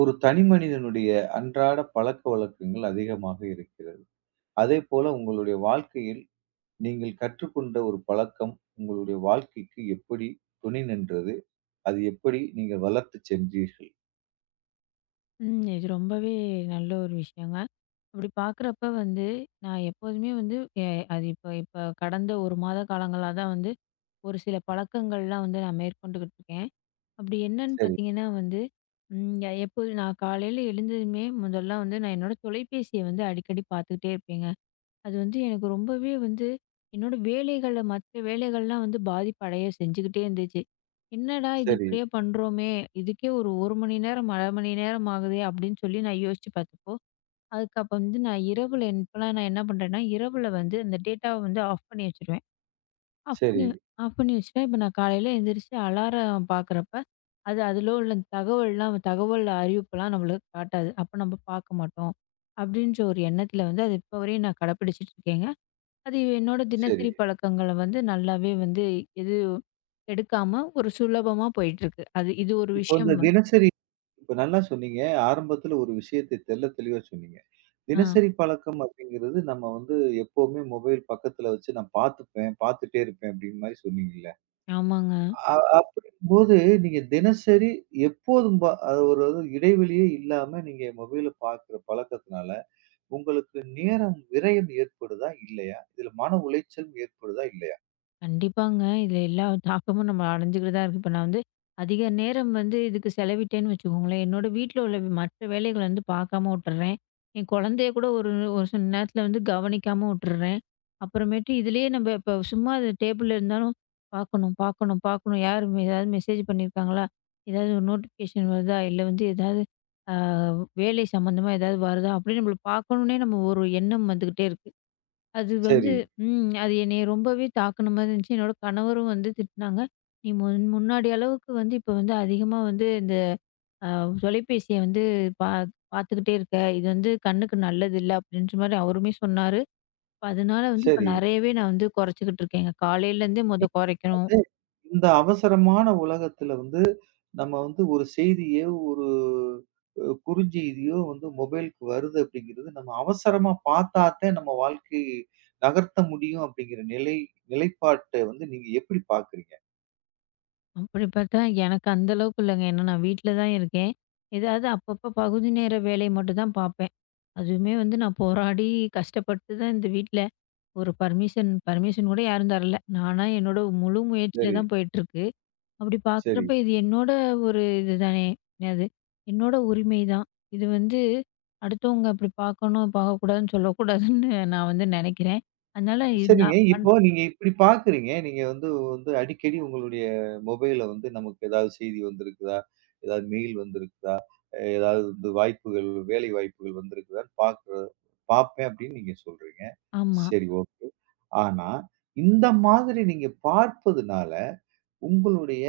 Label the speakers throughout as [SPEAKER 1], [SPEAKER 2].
[SPEAKER 1] ஒரு தனி மனிதனுடைய அன்றாட பழக்கவழக்கங்கள் அதிகமாக இருக்கிறது. அதேபோல உங்களுடைய வாழ்க்கையில் நீங்கள் கற்றுக்கொண்ட ஒரு பழக்கம் உங்களுடைய வாழ்க்கைக்கு எப்படி துணை நின்றது? அது எப்படி நீங்க வளர்த்து சென்றீர்கள்?
[SPEAKER 2] ம். இது ரொம்பவே நல்ல ஒரு விஷயங்க. அப்படி பார்க்குறப்ப வந்து, நான் எப்போதுமே வந்து எ அது இப்போ இப்போ கடந்த 1 மாத காலங்களா தான் வந்து, ஒரு சில பழக்கங்கள்லாம் வந்து நான் மேற்கொண்டுகிட்டு இருக்கேன். அப்படி என்னன்னு
[SPEAKER 1] சரி,
[SPEAKER 2] பார்த்தீங்கன்னா வந்து, எப்போது நான் காலையில எழுந்ததுமே முதல்ல வந்து நான் என்னோட தொலைபேசிய வந்து அடிக்கடி பார்த்துக்கிட்டே இருப்பேங்க. அது வந்து எனக்கு ரொம்பவே வந்து என்னோட வேலைகள்ல மத்த வேலைகள்லாம் வந்து பாதிப்படைய செஞ்சுக்கிட்டே இருந்துச்சு. என்னடா! இது
[SPEAKER 1] சரி,
[SPEAKER 2] இப்படியே பண்றோமே! இதுக்கே ஒரு 1 மணி நேரம், 1/2 மணி நேரம் ஆகுதே! அப்படின்னு சொல்லி நான் யோசிச்சு பார்த்தப்போ, அதுக்கு அப்ப வந்து நான் இரவுல இப்பலாம் நான் என்ன பண்றேன்னா, இரவுல வந்து அந்த டேட்டாவ வந்து ஆஃப் பண்ணி வச்சுருவேன். ஆஃப்
[SPEAKER 1] சரி,
[SPEAKER 2] பண்ணி ஆஃப் பண்ணி வச்சுட்டா, இப்ப நான் காலையில எந்திரிச்சு அலாரம் பார்க்குறப்ப, அதில உள்ள தகவல்லாம் தகவல் அறிவிப்புலாம் நம்மளுக்கு காட்டாது. அப்ப நம்ம பார்க்க மாட்டோம். அப்படின்ற ஒரு எண்ணத்தில வந்து அது இப்போ வரையும் நான் கடைப்பிடிச்சுட்டு இருக்கேங்க. அது என்னோட
[SPEAKER 1] சரி.
[SPEAKER 2] தினசரி பழக்கங்கள வந்து நல்லாவே வந்து எது எடுக்காம ஒரு சுலபமா போயிட்டுருக்கு. அது இது ஒரு
[SPEAKER 1] இப்ப
[SPEAKER 2] விஷயம்.
[SPEAKER 1] வந்து தினசரி இப்ப நல்லா சொன்னீங்க. ஆரம்பத்துல ஒரு விஷயத்தை தெள்ள தெளிவா சொன்னீங்க.
[SPEAKER 2] ஆ
[SPEAKER 1] தினசரி பழக்கம் அப்படிங்கிறது நம்ம வந்து எப்பவுமே மொபைல் பக்கத்துல வச்சு நான் பார்த்துப்பேன், பார்த்துட்டே இருப்பேன் அப்படின்னு மாரி சொன்னீங்கல்ல?
[SPEAKER 2] ஆமாங்க.
[SPEAKER 1] அ அப்படிங்கும்போது, நீங்க தினசரி எப்போதும் அது ஒரு அது இடைவெளியே இல்லாம நீங்க மொபைல பார்க்குற பழக்கத்தினால, உங்களுக்கு நேரம் விரயம் ஏற்படுதா? இல்லையா? இதுல மன உளைச்சல் ஏற்படுதா? இல்லையா?
[SPEAKER 2] கண்டிப்பாங்க. இதுல எல்லா தாக்கமும் நம்ம அடைஞ்சுக்கிட்டு தான் இருக்கு. இப்ப நான் வந்து அதிக நேரம் வந்து இதுக்கு செலவிட்டேன்னு வச்சுக்கோங்களேன், என்னோட வீட்ல உள்ள மற்ற வேலைகள வந்து பார்க்காம விட்டுர்றேன். என் குழந்தைய கூட ஒரு ஒரு சில நேரத்துல வந்து கவனிக்காம விட்டுர்றேன். அப்புறமேட்டு இதுலயே நம்ம இப்ப சும்மா அது டேபிள்ல இருந்தாலும் பார்க்கணும், பார்க்கணும், பார்க்கணும். யார் ஏதாவது மெசேஜ் பண்ணியிருக்காங்களா? ஏதாவது ஒரு நோட்டிஃபிகேஷன் வருதா? இல்ல வந்து ஏதாவது அ வேலை சம்மந்தமா ஏதாவது வருதா? அப்படின்னு நம்மள பார்க்கணும்னே நம்ம ஒரு எண்ணம் வந்துகிட்டே இருக்கு. அது வந்து
[SPEAKER 1] சரி,
[SPEAKER 2] அது என்னைய ரொம்பவே தாக்குன மாரி இருந்துச்சு. என்னோட கணவரும் வந்து திட்டுனாங்க. "நீ முன்னாடி அளவுக்கு வந்து இப்ப வந்து அதிகமா வந்து இந்த அ தொலைபேசிய வந்து பா பார்த்துக்கிட்டே இருக்க. இது வந்து கண்ணுக்கு நல்லதில்ல." அப்படின்ற மாரி அவருமே சொன்னாரு. இப்ப அதனால வந்து இப்ப
[SPEAKER 1] சரி.
[SPEAKER 2] நெறையவே நான் வந்து குறைச்சுக்கிட்டு இருக்கேங்க. காலையிலேருந்தே மொத குறைக்கணும்.
[SPEAKER 1] அது இந்த அவசரமான உலகத்துல வந்து, நம்ம வந்து ஒரு செய்தியோ, ஒரு குறுஞ்செய்தியோ வந்து மொபைலுக்கு வருது அப்படிங்கிறது, நம்ம அவசரமா பார்த்தாத்தான் நம்ம வாழ்க்கை நகர்த்த முடியும் அப்படிங்கிற நிலை நிலைப்பாட்ட வந்து நீங்க எப்படி பார்க்குறீங்க?
[SPEAKER 2] அப்படி பார்த்தா எனக்கு அந்த அளவுக்கு இல்லங்க. ஏன்னா நான் வீட்ல தான் இருக்கேன். ஏதாவது அப்பப்போ பகுதி நேர வேலை மட்டும் தான் பார்ப்பேன். அதுவுமே வந்து நான் போராடி கஷ்டப்பட்டு தான் இந்த வீட்ல ஒரு பர்மிஷன் பர்மிஷன் கூட யாரும் தரல. நானா என்னோட முழு முயற்சியில
[SPEAKER 1] சரி,
[SPEAKER 2] தான் போயிட்டுருக்கு. அப்படி
[SPEAKER 1] சரி.
[SPEAKER 2] பார்க்குறப்ப இது என்னோட ஒரு இதுதானே! என்னது என்னோட உரிமை தான். இது வந்து அடுத்தவங்க அப்படி பார்க்கணும், பார்க்கக்கூடாதுன்னு சொல்லக்கூடாதுன்னு நான் வந்து நெனைக்கிறேன். அதனால இது
[SPEAKER 1] சரிங்க.
[SPEAKER 2] நான்
[SPEAKER 1] இப்போ நீங்க இப்டி பார்க்குறீங்க. நீங்க வந்து வந்து அடிக்கடி உங்களுடைய மொபைல்ல வந்து நமக்கு ஏதாவது செய்தி வந்திருக்குதா? ஏதாவது மெயில் வந்திருக்குதா? ஏதாவது வந்து வாய்ப்புகள், வேலை வாய்ப்புகள் வந்திருக்குதான்னு பார்க்குற பார்ப்பேன் அப்டின்னு நீங்க சொல்றீங்க.
[SPEAKER 2] ஆமா.
[SPEAKER 1] சரி, ஓகே. ஆனா, இந்த மாதிரி நீங்க பார்ப்பதுனால, உங்களுடைய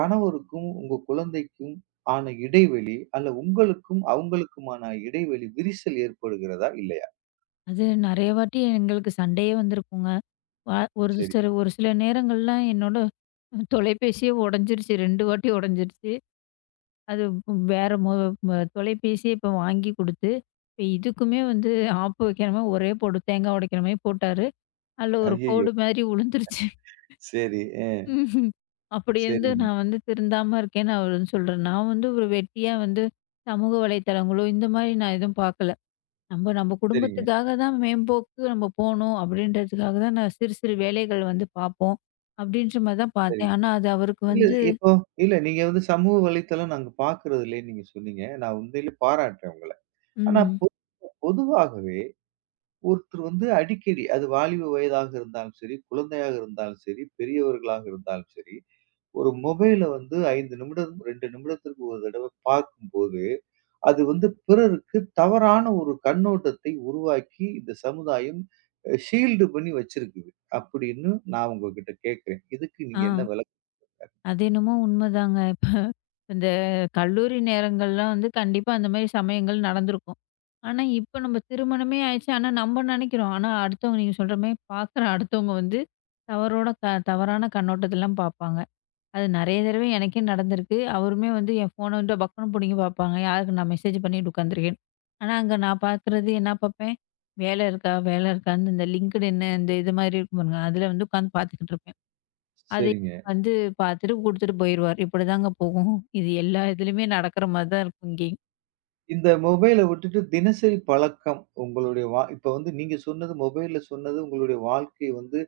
[SPEAKER 1] கணவருக்கும், உங்க குழந்தைக்கும் ஆன இடைவெளி அல்ல உங்களுக்கும், அவங்களுக்குமான இடைவெளி விரிசல் ஏற்படுகிறதா? இல்லையா?
[SPEAKER 2] அது நெறைய வாட்டி எங்களுக்கு சண்டையே வந்திருக்குங்க. ஒரு
[SPEAKER 1] சரி.
[SPEAKER 2] சில ஒரு சில நேரங்கள்லாம் என்னோட தொலைபேசியே உடைஞ்சிருச்சு. 2 வாட்டி உடைஞ்சிருச்சு. அது வேற மொ ம தொலைபேசியே இப்ப வாங்கி குடுத்து, இப்ப இதுக்குமே வந்து ஆப்பு வைக்கிற மாரி ஒரே போடு தேங்காய் உடைக்கிற மாரி போட்டாரு. அதுல ஒரு
[SPEAKER 1] ஐய்யய்யோ!
[SPEAKER 2] கோடு மாதிரி விழுந்துருச்சு.
[SPEAKER 1] சரி. அ
[SPEAKER 2] ம்ஹும். அப்படி இருந்து
[SPEAKER 1] சரிங்க.
[SPEAKER 2] நான் வந்து திருந்தாம இருக்கேன்னு அவர் வந்து சொல்றாரு. நான் வந்து ஒரு வெட்டியா வந்து சமூக வலைத்தளங்களோ, இந்த மாரி நான் எதுவும் பார்க்கல. நம்ம நம்ம
[SPEAKER 1] சரிங்க,
[SPEAKER 2] குடும்பத்துக்காக தான் மேம்போக்கு நம்ம போணும் அப்படின்றதுக்காக தான் நான் சிறு சிறு வேலைகள் வந்து பார்ப்போம். அப்படின்ற மாரி தான்
[SPEAKER 1] சரி.
[SPEAKER 2] பார்த்தேன். ஆனா அது அவருக்கு
[SPEAKER 1] இல்ல
[SPEAKER 2] வந்து
[SPEAKER 1] இப்போ இல்ல நீங்க வந்து சமூக வலைத்தளம் நாங்க பார்க்கிறது இல்லன்னு நீங்க சொன்னீங்க. நான் உண்மையிலே பாராட்டுறேன் உங்கள. ஆனா
[SPEAKER 2] ம்.
[SPEAKER 1] பொதுவாகவே ஒருத்தர் வந்து அடிக்கடி அது வாலிப வயதாக இருந்தாலும் சரி, குழந்தையாக இருந்தாலும் சரி, பெரியவர்களாக இருந்தாலும் சரி, ஒரு மொபைல வந்து 5 நிமிடம், 2 நிமிடத்திற்கு ஒரு தடவ பார்க்கும்போது, அது வந்து பிறருக்கு தவறான ஒரு கண்ணோட்டத்தை உருவாக்கி இந்த சமுதாயம் ஷீல்டு பண்ணி வச்சிருக்குது. அப்படின்னு நான் உங்ககிட்ட கேட்கிறேன். இதுக்கு நீங்க என்ன
[SPEAKER 2] ஆ.
[SPEAKER 1] விளக்கம்?
[SPEAKER 2] அது என்னமோ உண்மைதாங்க. இப்ப இந்த கல்லூரி நேரங்கள்லாம் வந்து கண்டிப்பா அந்த மாரி சமயங்கள் நடந்திருக்கும். ஆனா, இப்ப நம்ம திருமணமே ஆயிடுச்சு. ஆனா, நம்ம நெனைக்கிறோம். ஆனா, அடுத்தவங்க நீங்க சொல்ற மாரி பார்க்குற அடுத்தவங்க வந்து தவறோட க தவறான கண்ணோட்டத்திலலாம் பார்ப்பாங்க. அது நெறைய தடவை எனக்கே நடந்திருக்கு. அவருமே வந்து என் ஃபோன வந்து பக்குன்னு புடுங்கி பார்ப்பாங்க. யாருக்கு நான் மெசேஜ் பண்ணிட்டு உட்காந்துருக்கேன்னு. ஆனா, அங்க நான் பார்க்குறது என்ன பார்ப்பேன், வேலை இருக்கா? வேலை இருக்கான்னு இந்த லிங்க்டு இன் இந்த இது மாரி இருக்கும் பாருங்க. அதில வந்து உட்காந்து பார்த்துக்கிட்டு இருப்பேன். அதை
[SPEAKER 1] சரிங்க.
[SPEAKER 2] வந்து பார்த்துட்டு குடுத்துட்டு போயிருவாரு. இப்படிதாங்க போகும். இது எல்லா இதுலயுமே நடக்கிற மாரி தான் இருக்கும் இங்கேயும்.
[SPEAKER 1] இந்த மொபைல விட்டுட்டு தினசரி பழக்கம் உங்களுடைய இப்ப வந்து நீங்க சொன்னது மொபைல்ல சொன்னது உங்களுடைய வாழ்க்கை வந்து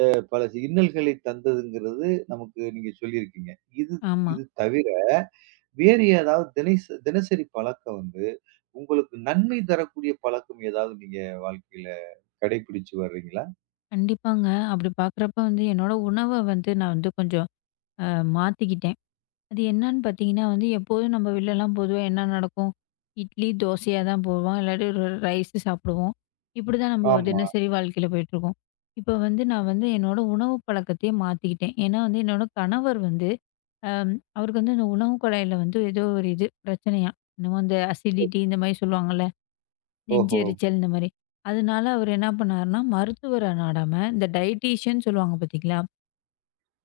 [SPEAKER 1] பல இன்னல்களை தந்ததுங்கிறது நமக்கு நீங்க சொல்லியிருக்கீங்க. இது
[SPEAKER 2] ஆமா.
[SPEAKER 1] இது தவிர வேறு ஏதாவது தினசரி பழக்கம் வந்து உங்களுக்கு நன்மை தரக்கூடிய பழக்கம் ஏதாவது நீங்க வாழ்க்கையில கடைபிடிச்சு வர்றீங்களா?
[SPEAKER 2] கண்டிப்பாங்க. அப்படி பார்க்குறப்ப வந்து என்னோட உணவ வந்து நான் வந்து கொஞ்சம் அ மாத்திக்கிட்டேன். அது என்னன்னு பார்த்தீங்கன்னா வந்து எப்போதும் நம்ம வெளிலலாம் பொதுவா என்ன நடக்கும்? இட்லி, தோசையா தான் போவோம். இல்லாட்டி ஒரு ரைஸு சாப்பிடுவோம். இப்படிதான் நம்ம
[SPEAKER 1] ஆமா.
[SPEAKER 2] தினசரி வாழ்க்கையில போயிட்டுருக்கோம். இப்ப வந்து நான் வந்து என்னோட உணவு பழக்கத்தையே மாத்திக்கிட்டேன். ஏன்னா வந்து என்னோட கணவர் வந்து அம் அவருக்கு வந்து இந்த உணவு குழாயில வந்து ஏதோ ஒரு இது பிரச்சனையாம். என்னமோ அந்த
[SPEAKER 1] சரி.
[SPEAKER 2] அசிடிட்டி இந்த மாரி சொல்லுவாங்கல்ல.
[SPEAKER 1] ஓஹோ!
[SPEAKER 2] நெஞ்செரிச்சல் இந்த மாரி. அதனால அவர் என்ன பண்ணாருன்னா, மருத்துவர நாடாம இந்த டயட்டீஷியன் சொல்லுவாங்க பார்த்தீங்களா?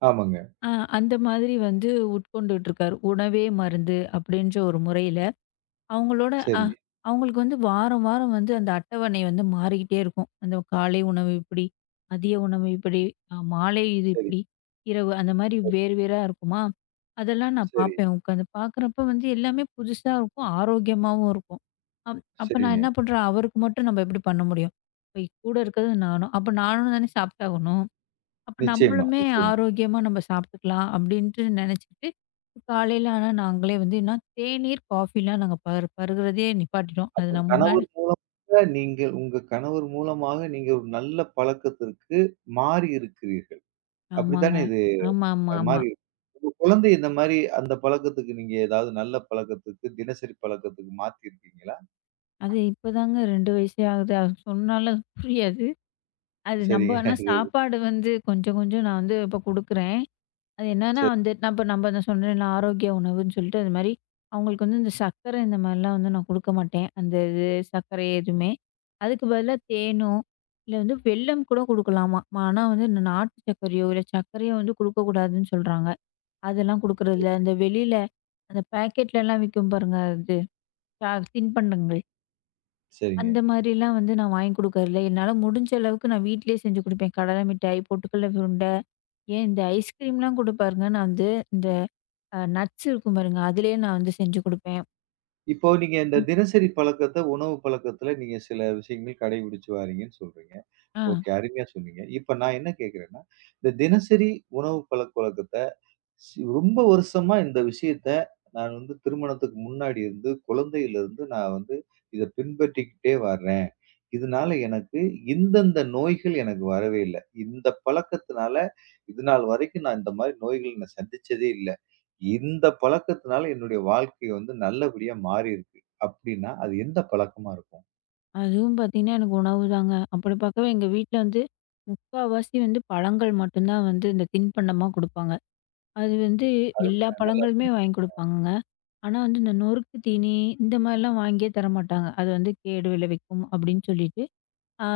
[SPEAKER 1] ஆமாங்க.
[SPEAKER 2] அ அந்த மாதிரி வந்து உட்கொண்டுட்டு இருக்காரு. உணவே மருந்து அப்படின்ற ஒரு முறையில. அவங்களோட அ
[SPEAKER 1] சரி,
[SPEAKER 2] அவங்களுக்கு வந்து வாரம், வாரம் வந்து அந்த அட்டவணை வந்து மாறிக்கிட்டே இருக்கும். அந்த காலை உணவு இப்படி, மதிய உணவு இப்படி, மாலை இது
[SPEAKER 1] சரி,
[SPEAKER 2] இப்படி, இரவு அந்த மாரி வேறு வேறா இருக்குமா, அதெல்லாம் நான்
[SPEAKER 1] சரி,
[SPEAKER 2] பார்ப்பேன் உட்காந்து. பார்க்குறப்ப வந்து எல்லாமே புதுசா இருக்கும், ஆரோக்கியமாவும் இருக்கும். அப்ப நான்
[SPEAKER 1] சரிங்க.
[SPEAKER 2] என்ன பண்றேன், அவருக்கு மட்டும் நம்ம எப்படி பண்ண முடியும்? இப்ப கூட இருக்கிறது நானும். அப்ப நானும் தானே சாப்பிட்டாகணும். அப்ப
[SPEAKER 1] நிச்சயமா,
[SPEAKER 2] நம்மளுமே
[SPEAKER 1] நிச்சயமா.
[SPEAKER 2] ஆரோக்கியமா நம்ம சாப்பிட்டுக்கலாம் அப்படின்ட்டு நினைச்சிட்டு, காலையில ஆனா நாங்களே வந்து என்ன தேநீர், காஃபிலாம் நாங்க பருகுறதே நிப்பாட்டிட்டோம். அது
[SPEAKER 1] அப்ப
[SPEAKER 2] நான் முன்னாடி
[SPEAKER 1] கணவர் நீங்கள் உங்க கணவர் மூலமாக நீங்க ஒரு நல்ல பழக்கத்திற்கு மாறி இருக்கிறீர்கள்.
[SPEAKER 2] ஆமாங்க.
[SPEAKER 1] அப்படித்தானே இது?
[SPEAKER 2] ஆமா, ஆமா, ஆமா.
[SPEAKER 1] மாறி இருக்கு. உங்க குழந்தை இந்த மாரி அந்த பழக்கத்துக்கு நீங்க ஏதாவது நல்ல பழக்கத்துக்கு, தினசரி பழக்கத்துக்கு மாத்தியிருக்கீங்களா?
[SPEAKER 2] அது இப்பதாங்க 2 வயசே ஆகுது. அது சொன்னாலும் புரியாது. அது நம்ம ஆனா
[SPEAKER 1] சரிங்க.
[SPEAKER 2] சாப்பாடு வந்து கொஞ்சம் கொஞ்சம் நான் வந்து இப்ப குடுக்குறேன். அது என்னன்னா
[SPEAKER 1] சரி,
[SPEAKER 2] வந்து நம்ப நம்ப நான் சொன்னேன்ல ஆரோக்கிய உணவுன்னு சொல்லிட்டு, அது மாரி அவங்களுக்கு வந்து இந்த சர்க்கரை இந்த மாரிலாம் வந்து நான் குடுக்க மாட்டேன். அந்த இது சர்க்கரை எதுவுமே. அதுக்கு பதிலா தேனோ, இல்ல வந்து வெல்லம் கூட குடுக்கலாமா. ஆனா வந்து இந்த நாட்டு சர்க்கரையோ, இல்ல சர்க்கரையோ வந்து குடுக்கக்கூடாதுன்னு சொல்றாங்க. அதெல்லாம் குடுக்குறதில்ல. அந்த வெளியில அந்த பாக்கெட்லலாம் விக்கும் பாருங்க இது சா தின்பண்டங்கள்.
[SPEAKER 1] சரிங்க.
[SPEAKER 2] அந்த மாரிலாம் வந்து நான் வாங்கி குடுக்கறதில்ல. என்னால முடிஞ்ச அளவுக்கு நான் வீட்லயே செஞ்சு குடுப்பேன். கடலை மிட்டாய், பொட்டுக்கடல உருண்டை, ஏன் இந்த ஐஸ்கிரீம்லாம் கூட பாருங்க நான் வந்து இந்த நட்ஸ் இருக்கும் பாருங்க. அதிலேயே நான் வந்து செஞ்சு குடுப்பேன்.
[SPEAKER 1] இப்போ நீங்க இந்த
[SPEAKER 2] ம்.
[SPEAKER 1] தினசரி பழக்கத்த, உணவு பழக்கத்துல நீங்க சில விஷயங்கள் கடைபிடிச்சு வாரீங்கன்னு சொல்றீங்க.
[SPEAKER 2] ஆ
[SPEAKER 1] ஓகே, அருமையா சொன்னீங்க. இப்ப நான் என்ன கேட்கிறேன்னா, இந்த தினசரி உணவு பழக்கவழக்கத்த ரொம்ப வருஷமா இந்த விஷயத்த நான் வந்து திருமணத்துக்கு முன்னாடி இருந்து, குழந்தையிலிருந்து நான் வந்து இத பின்பற்றிக்கிட்டே வர்றேன். இதனால எனக்கு இந்தந்த நோய்கள் எனக்கு வரவே இல்ல. இந்த பழக்கத்தினால இதுநாள் வரைக்கும் நான் இந்த மாரி நோய்கள் நான் சந்திச்சதே இல்ல. இந்த பழக்கத்தினால என்னுடைய வாழ்க்கை வந்து நல்லபடியா மாறியிருக்கு. அப்டின்னா, அது எந்த பழக்கமா இருக்கும்?
[SPEAKER 2] அதுவும் பார்த்தீங்கன்னா, எனக்கு உணவு தாங்க. அப்படி பார்க்கவே எங்க வீட்ல வந்து முக்காவாசி வந்து பழங்கள் மட்டும்தான் வந்து இந்த தின்பண்டமா குடுப்பாங்க. அது வந்து
[SPEAKER 1] அரும
[SPEAKER 2] எல்லா
[SPEAKER 1] நல்லா
[SPEAKER 2] பழங்களுமே
[SPEAKER 1] சொன்னீங்க.
[SPEAKER 2] வாங்கி குடுப்பாங்கங்க. ஆனா வந்து இந்த நொறுக்கு தீனி இந்த மாரிலாம் வாங்கியே தரமாட்டாங்க. அது வந்து கேடு விளைவிக்கும் அப்படின்னு சொல்லிட்டு, அ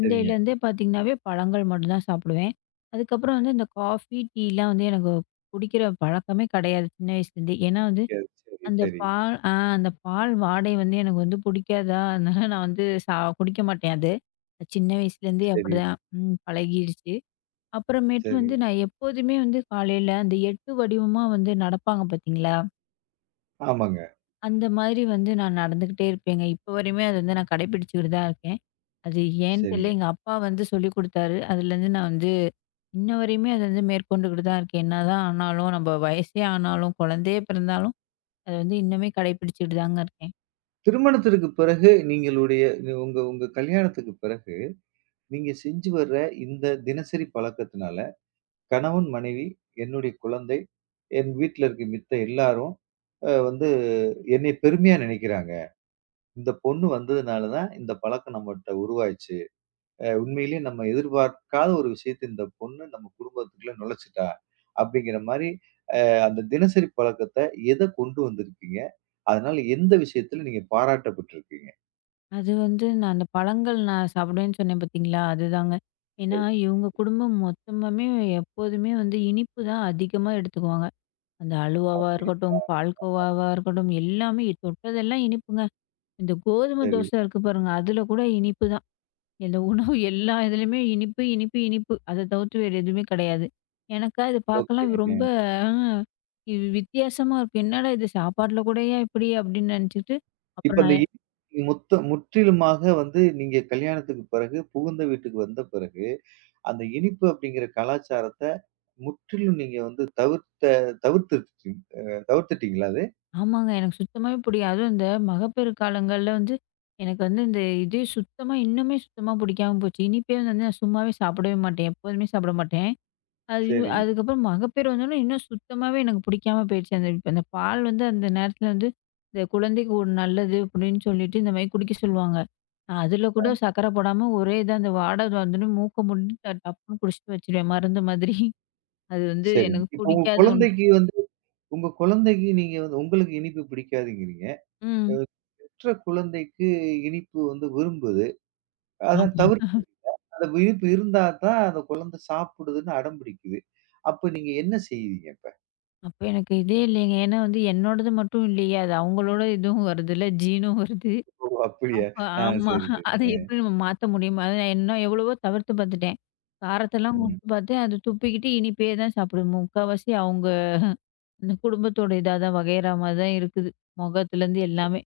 [SPEAKER 1] சரிங்க.
[SPEAKER 2] பார்த்தீங்கன்னாவே பழங்கள் மட்டும் தான் சாப்பிடுவேன். அதுக்கப்புறம் வந்து இந்த காஃபி, டீலாம் வந்து எனக்கு குடிக்கிற பழக்கமே கிடையாது சின்ன வயசுலேருந்தே. ஏன்னா வந்து
[SPEAKER 1] சரி, சரி,
[SPEAKER 2] அந்த
[SPEAKER 1] சரி,
[SPEAKER 2] பால் ஆ அந்த பால் வாடை வந்து எனக்கு வந்து புடிக்காதா, அதனால நான் வந்து குடிக்க மாட்டேன் அது. சின்ன வயசுலேருந்தே
[SPEAKER 1] சரி,
[SPEAKER 2] அப்படிதான் பழகிடுச்சு. அப்புறமேட்டு
[SPEAKER 1] சரி.
[SPEAKER 2] வந்து நான் எப்போதுமே வந்து காலையில அந்த 8 வடிவமா வந்து நடப்பாங்க பார்த்தீங்களா?
[SPEAKER 1] ஆமாங்க.
[SPEAKER 2] அந்த மாதிரி வந்து நான் நடந்துக்கிட்டே இருப்பேங்க. இப்போ வரையுமே அது வந்து நான் கடைப்பிடிச்சுக்கிட்டு தான் இருக்கேன். அது ஏன்னு
[SPEAKER 1] சரிங்க.
[SPEAKER 2] தெரியல, எங்க அப்பா வந்து சொல்லிக் குடுத்தாரு. அதுலேருந்து நான் வந்து இன்ன வரையுமே அத வந்து மேற்கொண்டுக்கிட்டு தான் இருக்கேன். என்னதான் ஆனாலும், நம்ம வயசே ஆனாலும், குழந்தையே பிறந்தாலும், அத வந்து இன்னுமே கடைப்பிடிச்சுட்டு தாங்க இருக்கேன்.
[SPEAKER 1] திருமணத்திற்கு பிறகு நீங்களுடைய உங்க உங்க கல்யாணத்துக்கு பிறகு நீங்க செஞ்சு வர்ற இந்த தினசரி பழக்கத்தினால கணவன், மனைவி, என்னுடைய குழந்தை, என் வீட்ல இருக்க மித்த எல்லாரும் வந்து என்னை பெருமையா நினைக்கிறாங்க. இந்த பொண்ணு வந்ததுனால தான் இந்த பழக்கம் நம்மட்ட உருவாச்சு. உண்மையிலேயே நம்ம எதிர்பார்க்காத ஒரு விஷயத்த இந்த பொண்ணு நம்ம குடும்பத்துக்குள்ள நுழைச்சுட்டா. அப்படிங்கிற மாரி அந்த தினசரி பழக்கத்த எத கொண்டு வந்திருக்கீங்க? அதனால எந்த விஷயத்துல நீங்க பாராட்டப்பட்டுருக்கீங்க?
[SPEAKER 2] அது வந்து நான் அந்த பழங்கள் நான் சாப்பிடுவேன்னு சொன்னேன் பார்த்தீங்களா? அதுதாங்க. ஏன்னா, இவங்க குடும்பம் மொத்தமுமே எப்போதுமே வந்து இனிப்பு தான் அதிகமா எடுத்துக்குவாங்க. அந்த அலுவாவா இருக்கட்டும்,
[SPEAKER 1] அப்படிங்களா?
[SPEAKER 2] பால்கோவாவா இருக்கட்டும், எல்லாமே தொட்டதெல்லாம் இனிப்புங்க. இந்த கோதுமை
[SPEAKER 1] சரி.
[SPEAKER 2] தோசை இருக்கு பாருங்க, அதில கூட இனிப்பு தான். இந்த உணவு எல்லா இதுலயுமே இனிப்பு, இனிப்பு, இனிப்பு. அத தவிர்த்து வேறு எதுவுமே கிடையாது. எனக்கா இது பார்க்கலாம்
[SPEAKER 1] ஓகேங்க.
[SPEAKER 2] ரொம்ப அ இது வித்தியாசமா இருக்கு. என்னடா இது சாப்பாட்ல கூடயா இப்படி? அப்படின்னு நினச்சுக்கிட்டு
[SPEAKER 1] இப்ப
[SPEAKER 2] அப்புறம்
[SPEAKER 1] அந்த
[SPEAKER 2] நான்
[SPEAKER 1] இ முத்த முற்றிலுமாக வந்து நீங்க கல்யாணத்துக்கு பிறகு, புகுந்த வீட்டுக்கு வந்த பிறகு, அந்த இனிப்பு அப்படிங்கிற கலாச்சாரத்த முற்றிலும் நீங்க வந்து தவிர்த்துட்டீங் அ தவிர்த்துட்டீங்களா அது?
[SPEAKER 2] ஆமாங்க. எனக்கு சுத்தமாவே புடிக்கா அதுவும் இந்த மகப்பேறு காலங்கள்ல வந்து, எனக்கு வந்து இந்த இது சுத்தமா இன்னுமே சுத்தமா புடிக்காம போச்சு. இனிப்பே வந்து நான் சும்மாவே சாப்பிடவே மாட்டேன். எப்போதுமே சாப்பிட மாட்டேன். அது
[SPEAKER 1] சரி.
[SPEAKER 2] அதுக்கப்புறம் மகப்பேறு வந்தோனே இன்னும் சுத்தமாவே எனக்கு புடிக்காம போயிடுச்சு. அந்த இப்ப அந்த பால் வந்து அந்த நேரத்துல வந்து, இந்த குழந்தைக்கு ஒரு நல்லது அப்படின்னு சொல்லிட்டு இந்த மாரி குடிக்க சொல்லுவாங்க. நான் அதில
[SPEAKER 1] ஆ
[SPEAKER 2] கூட சர்க்கரை போடாம ஒரே இதா அந்த வாடை வந்தோனே மூக்க மூடி டப்புன்னு குடிச்சிட்டு வச்சுருவேன் மருந்து மாதிரி. அது வந்து
[SPEAKER 1] சரிங்க.
[SPEAKER 2] எனக்கு
[SPEAKER 1] இப்ப உங்க
[SPEAKER 2] பிடிக்காத ஒன்று.
[SPEAKER 1] குழந்தைக்கு வந்து உங்க குழந்தைக்கு நீங்க வந்து உங்களுக்கு இனிப்பு பிடிக்காதுங்கிறீங்க. அ
[SPEAKER 2] ம்.
[SPEAKER 1] பெற்ற குழந்தைக்கு இனிப்பு வந்து விரும்புது. அதான்
[SPEAKER 2] ஆமா.
[SPEAKER 1] தவிர்க்குது. அந்த இனிப்பு இருந்தா தான் அந்த குழந்தை சாப்பிடுதுன்னு அடம் பிடிக்குது. அப்ப நீங்க என்ன செய்வீங்க அப்ப?
[SPEAKER 2] அப்ப எனக்கு இதே இல்லைங்க. ஏன்னா வந்து என்னோடது மட்டும் இல்லையே. அது அவங்களோட இதுவும் வருதுல்ல. ஜீனும் வருது.
[SPEAKER 1] ஓ! அப்படியா?
[SPEAKER 2] அப்ப
[SPEAKER 1] ஆ
[SPEAKER 2] ஆமா.
[SPEAKER 1] சரி, சரி.
[SPEAKER 2] அத எப்படி நம்ம மாத்த முடியுமா? அத நான் இன்னும் எவ்வளவோ தவிர்த்து பார்த்துட்டேன். காரத்தெல்லாம்
[SPEAKER 1] ம்.
[SPEAKER 2] குடுத்து பார்த்தேன். அது துப்பிக்கிட்டு இனிப்பே தான் சாப்பிடும். முக்காவாசி அவங்க அந்த குடும்பத்தோட இதா தான் வகையறா மாரி தான் இருக்குது. மொகத்துலேருந்து எல்லாமே.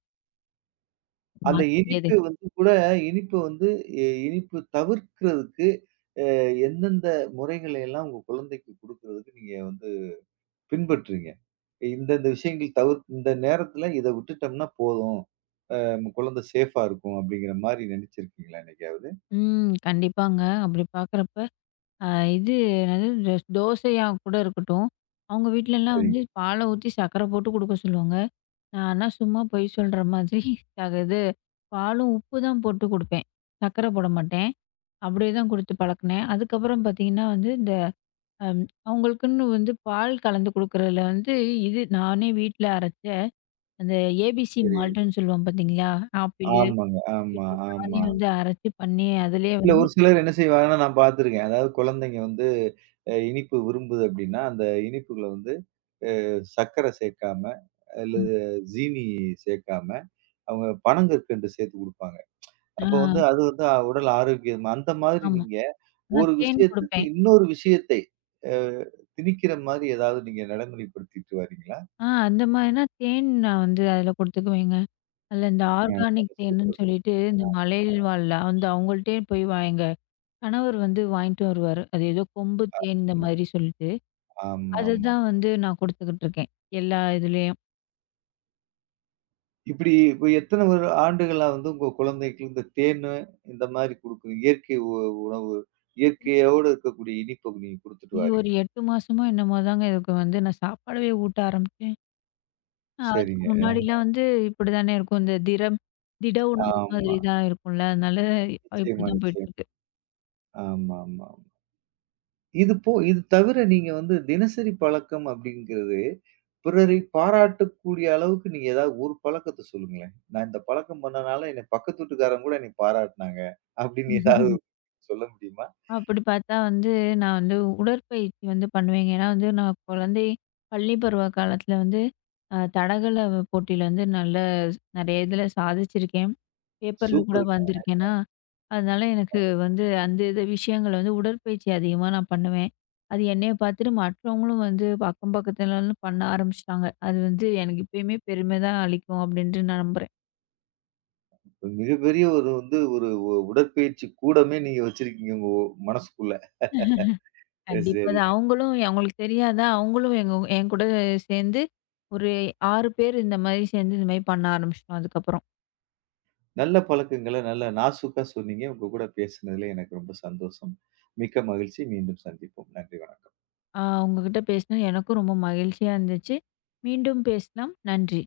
[SPEAKER 1] அந்த
[SPEAKER 2] மாத்த முடியாது.
[SPEAKER 1] இனிப்பு வந்து கூட இனிப்பு வந்து இனிப்பு தவிர்க்கிறதுக்கு அ எந்தெந்த முறைகளை எல்லாம் உங்க குழந்தைக்கு குடுக்குறதுக்கு நீங்க வந்து பின்பற்றுறீங்க? இந்த இந்த விஷயங்கள் தவிர் இந்த நேரத்தில இத விட்டுட்டோம்னா போதும். நம்ம குழந்தை சேஃபா இருக்கும் அப்படிங்கிற மாரி நினைச்சிருக்கீங்களா என்னைக்காவது?
[SPEAKER 2] ம். கண்டிப்பாங்க. அப்படி பார்க்குறப்ப, அ இது என்னது இந்த தோசையா கூட இருக்கட்டும். அவங்க வீட்லலாம் வந்து
[SPEAKER 1] சரிங்க,
[SPEAKER 2] பால ஊத்தி சர்க்கரை போட்டு குடுக்க சொல்லுவாங்க. நானா சும்மா பொய் சொல்ற மாதிரி இது பாலும், உப்பு தான் போட்டு குடுப்பேன். சர்க்கரை போட மாட்டேன். அப்படியே தான் குடுத்து பழக்கினேன். அதுக்கப்புறம் பார்த்தீங்கன்னா வந்து, இந்த அம் அவங்களுக்குன்னு வந்து பால் கலந்து குடுக்குறதுல வந்து, இது நானே வீட்ல அரைச்ச அந்த ஏபிசி
[SPEAKER 1] சரி.
[SPEAKER 2] மால்ட்டுன்னு சொல்லுவோம் பார்த்தீங்களா? ஆப்பிளு,
[SPEAKER 1] ஆமாங்க. ஆமா,
[SPEAKER 2] பீட்ரூட் நானே
[SPEAKER 1] ஆமா.
[SPEAKER 2] வந்து அரைச்சு பண்ணி அதிலேயே
[SPEAKER 1] இல்ல
[SPEAKER 2] வந்து
[SPEAKER 1] ஒரு சிலர் என்ன செய்வாங்கன்னா நான் பார்த்துருக்கேன். அதாவது குழந்தைங்க வந்து இனிப்பு விரும்புது அப்படின்னா, அந்த இனிப்புகள வந்து சர்க்கரை சேர்க்காம,
[SPEAKER 2] ம்.
[SPEAKER 1] அல்லது சீனி சேர்க்காம, அவங்க பனங்கற்கண்டு சேர்த்து குடுப்பாங்க.
[SPEAKER 2] ஆ
[SPEAKER 1] அப்ப வந்து அது வந்து உடல் ஆரோக்கியம். அந்த மாதிரி
[SPEAKER 2] ஆமா.
[SPEAKER 1] நீங்க
[SPEAKER 2] நான்
[SPEAKER 1] ஒரு
[SPEAKER 2] தேன்
[SPEAKER 1] விஷயத்துக்கு
[SPEAKER 2] குடுப்பேன்.
[SPEAKER 1] இன்னொரு விஷயத்தை அ திணிக்கிற மாதிரி ஏதாவது நீங்க நடைமுறைப்படுத்திட்டு வரீங்களா?
[SPEAKER 2] அந்த மாதிரினா தேன் நான் வந்து அதில குடுத்துக்குவேங்க. அதுல இந்த
[SPEAKER 1] ம்.
[SPEAKER 2] ஆர்கானிக் தேனுன்னு
[SPEAKER 1] சூப்பர், சூப்பர்.
[SPEAKER 2] சொல்லிட்டு, இந்த மலையில் வாழ்ல அந்த அவங்கள்ட்டயே போய் வா எங்க கணவர் வந்து வாங்கிட்டு வருவாரு. அது ஏதோ கொம்பு தேன் இந்த மாதிரி சொல்லிட்டு,
[SPEAKER 1] ஆமா, ஆமா.
[SPEAKER 2] அதுதான் வந்து நான் குடுத்துக்கிட்டு இருக்கேன். எல்லா இதுலயும்.
[SPEAKER 1] இப்படி இப்ப எத்தன ஒரு ஆண்டுகளா வந்து உங்க குழந்தைக்கு இந்த தேனு இந்த மாதிரி குடுக்குறீங்க? இயற்கை உணவு, இயற்கையோடு இருக்கக்கூடிய இனிப்ப நீங்க குடுத்துட்டு
[SPEAKER 2] இது ஒரு
[SPEAKER 1] வாரீங்க.
[SPEAKER 2] 8 மாசமோ என்னமோ தாங்க இதுக்கு வந்து நான் சாப்பாடவே ஊட்ட ஆரம்பிச்சேன். அதுக்கு
[SPEAKER 1] சரிங்க.
[SPEAKER 2] முன்னாடிலாம் வந்து இப்படிதானே இருக்கும். இந்த திட உணவு மாதிரி
[SPEAKER 1] ஆமா.
[SPEAKER 2] தான் இருக்கும்ல. அதனால
[SPEAKER 1] நிச்சயமா,
[SPEAKER 2] இப்படிதான்
[SPEAKER 1] நிச்சயமா.
[SPEAKER 2] போயிட்டுருக்கு.
[SPEAKER 1] ஆமா, ஆமா, ஆமா. இது போ இது தவிர நீங்க வந்து தினசரி பழக்கம் அப்படிங்கிறது, பிறரை பாராட்டக்கூடிய அளவுக்கு நீங்க ஏதாவது ஒரு பழக்கத்த சொல்லுங்களேன். நான் இந்த பழக்கம் பண்ணனால என்னை பக்கத்து வீட்டுக்காரங்க கூட என்னை பாராட்டுனாங்க. அப்படின்னு ஏதாவது சொல்ல முடியுமா?
[SPEAKER 2] அப்படி பார்த்தா வந்து, நான் வந்து உடற்பயிற்சி வந்து பண்ணுவேங்க. ஏன்னா வந்து நான் குழந்தை பள்ளி பருவ காலத்தில வந்து தடகள போட்டியில வந்து நல்ல நெறைய இதில சாதிச்சிருக்கேன். பேப்பர்ல கூட
[SPEAKER 1] சூப்பருங்க.
[SPEAKER 2] வந்திருக்கேன்னா, அதனால எனக்கு வந்து அந்த இது விஷயங்கள வந்து உடற்பயிற்சி அதிகமா நான் பண்ணுவேன். அது என்னைய பார்த்துட்டு மற்றவங்களும் வந்து அக்கம் பக்கத்துலலாம் பண்ண ஆரம்பிச்சுட்டாங்க. அது வந்து எனக்கு இப்பயுமே பெருமை தான் அளிக்கும் அப்படின்ட்டு நான் நம்புறேன்.
[SPEAKER 1] மிகப்பெரிய ஒரு வந்து ஒரு உடற்பயிற்சி கூடமே நீங்க வச்சிருக்கீங்க உங்க மனசுக்குள்ள.
[SPEAKER 2] கண்டிப்பா. அது
[SPEAKER 1] சரிங்க.
[SPEAKER 2] அவங்களும் அவங்களுக்கு தெரியாதா, அவங்களும் எங்க என் கூட சேர்ந்து ஒரு 6 பேர் இந்த மாரி சேர்ந்து இந்த மாரி பண்ண ஆரம்பிச்சிட்டோம் அதுக்கப்புறம்.
[SPEAKER 1] நல்ல பழக்கங்கள நல்லா நாசூக்கா சொன்னீங்க. உங்க கூட பேசுனதுல எனக்கு ரொம்ப சந்தோஷம். மிக்க மகிழ்ச்சி. மீண்டும் சந்திப்போம். நன்றி, வணக்கம்.
[SPEAKER 2] உங்ககிட்ட பேசினது எனக்கும் ரொம்ப மகிழ்ச்சியா இருந்துச்சு. மீண்டும் பேசலாம். நன்றி.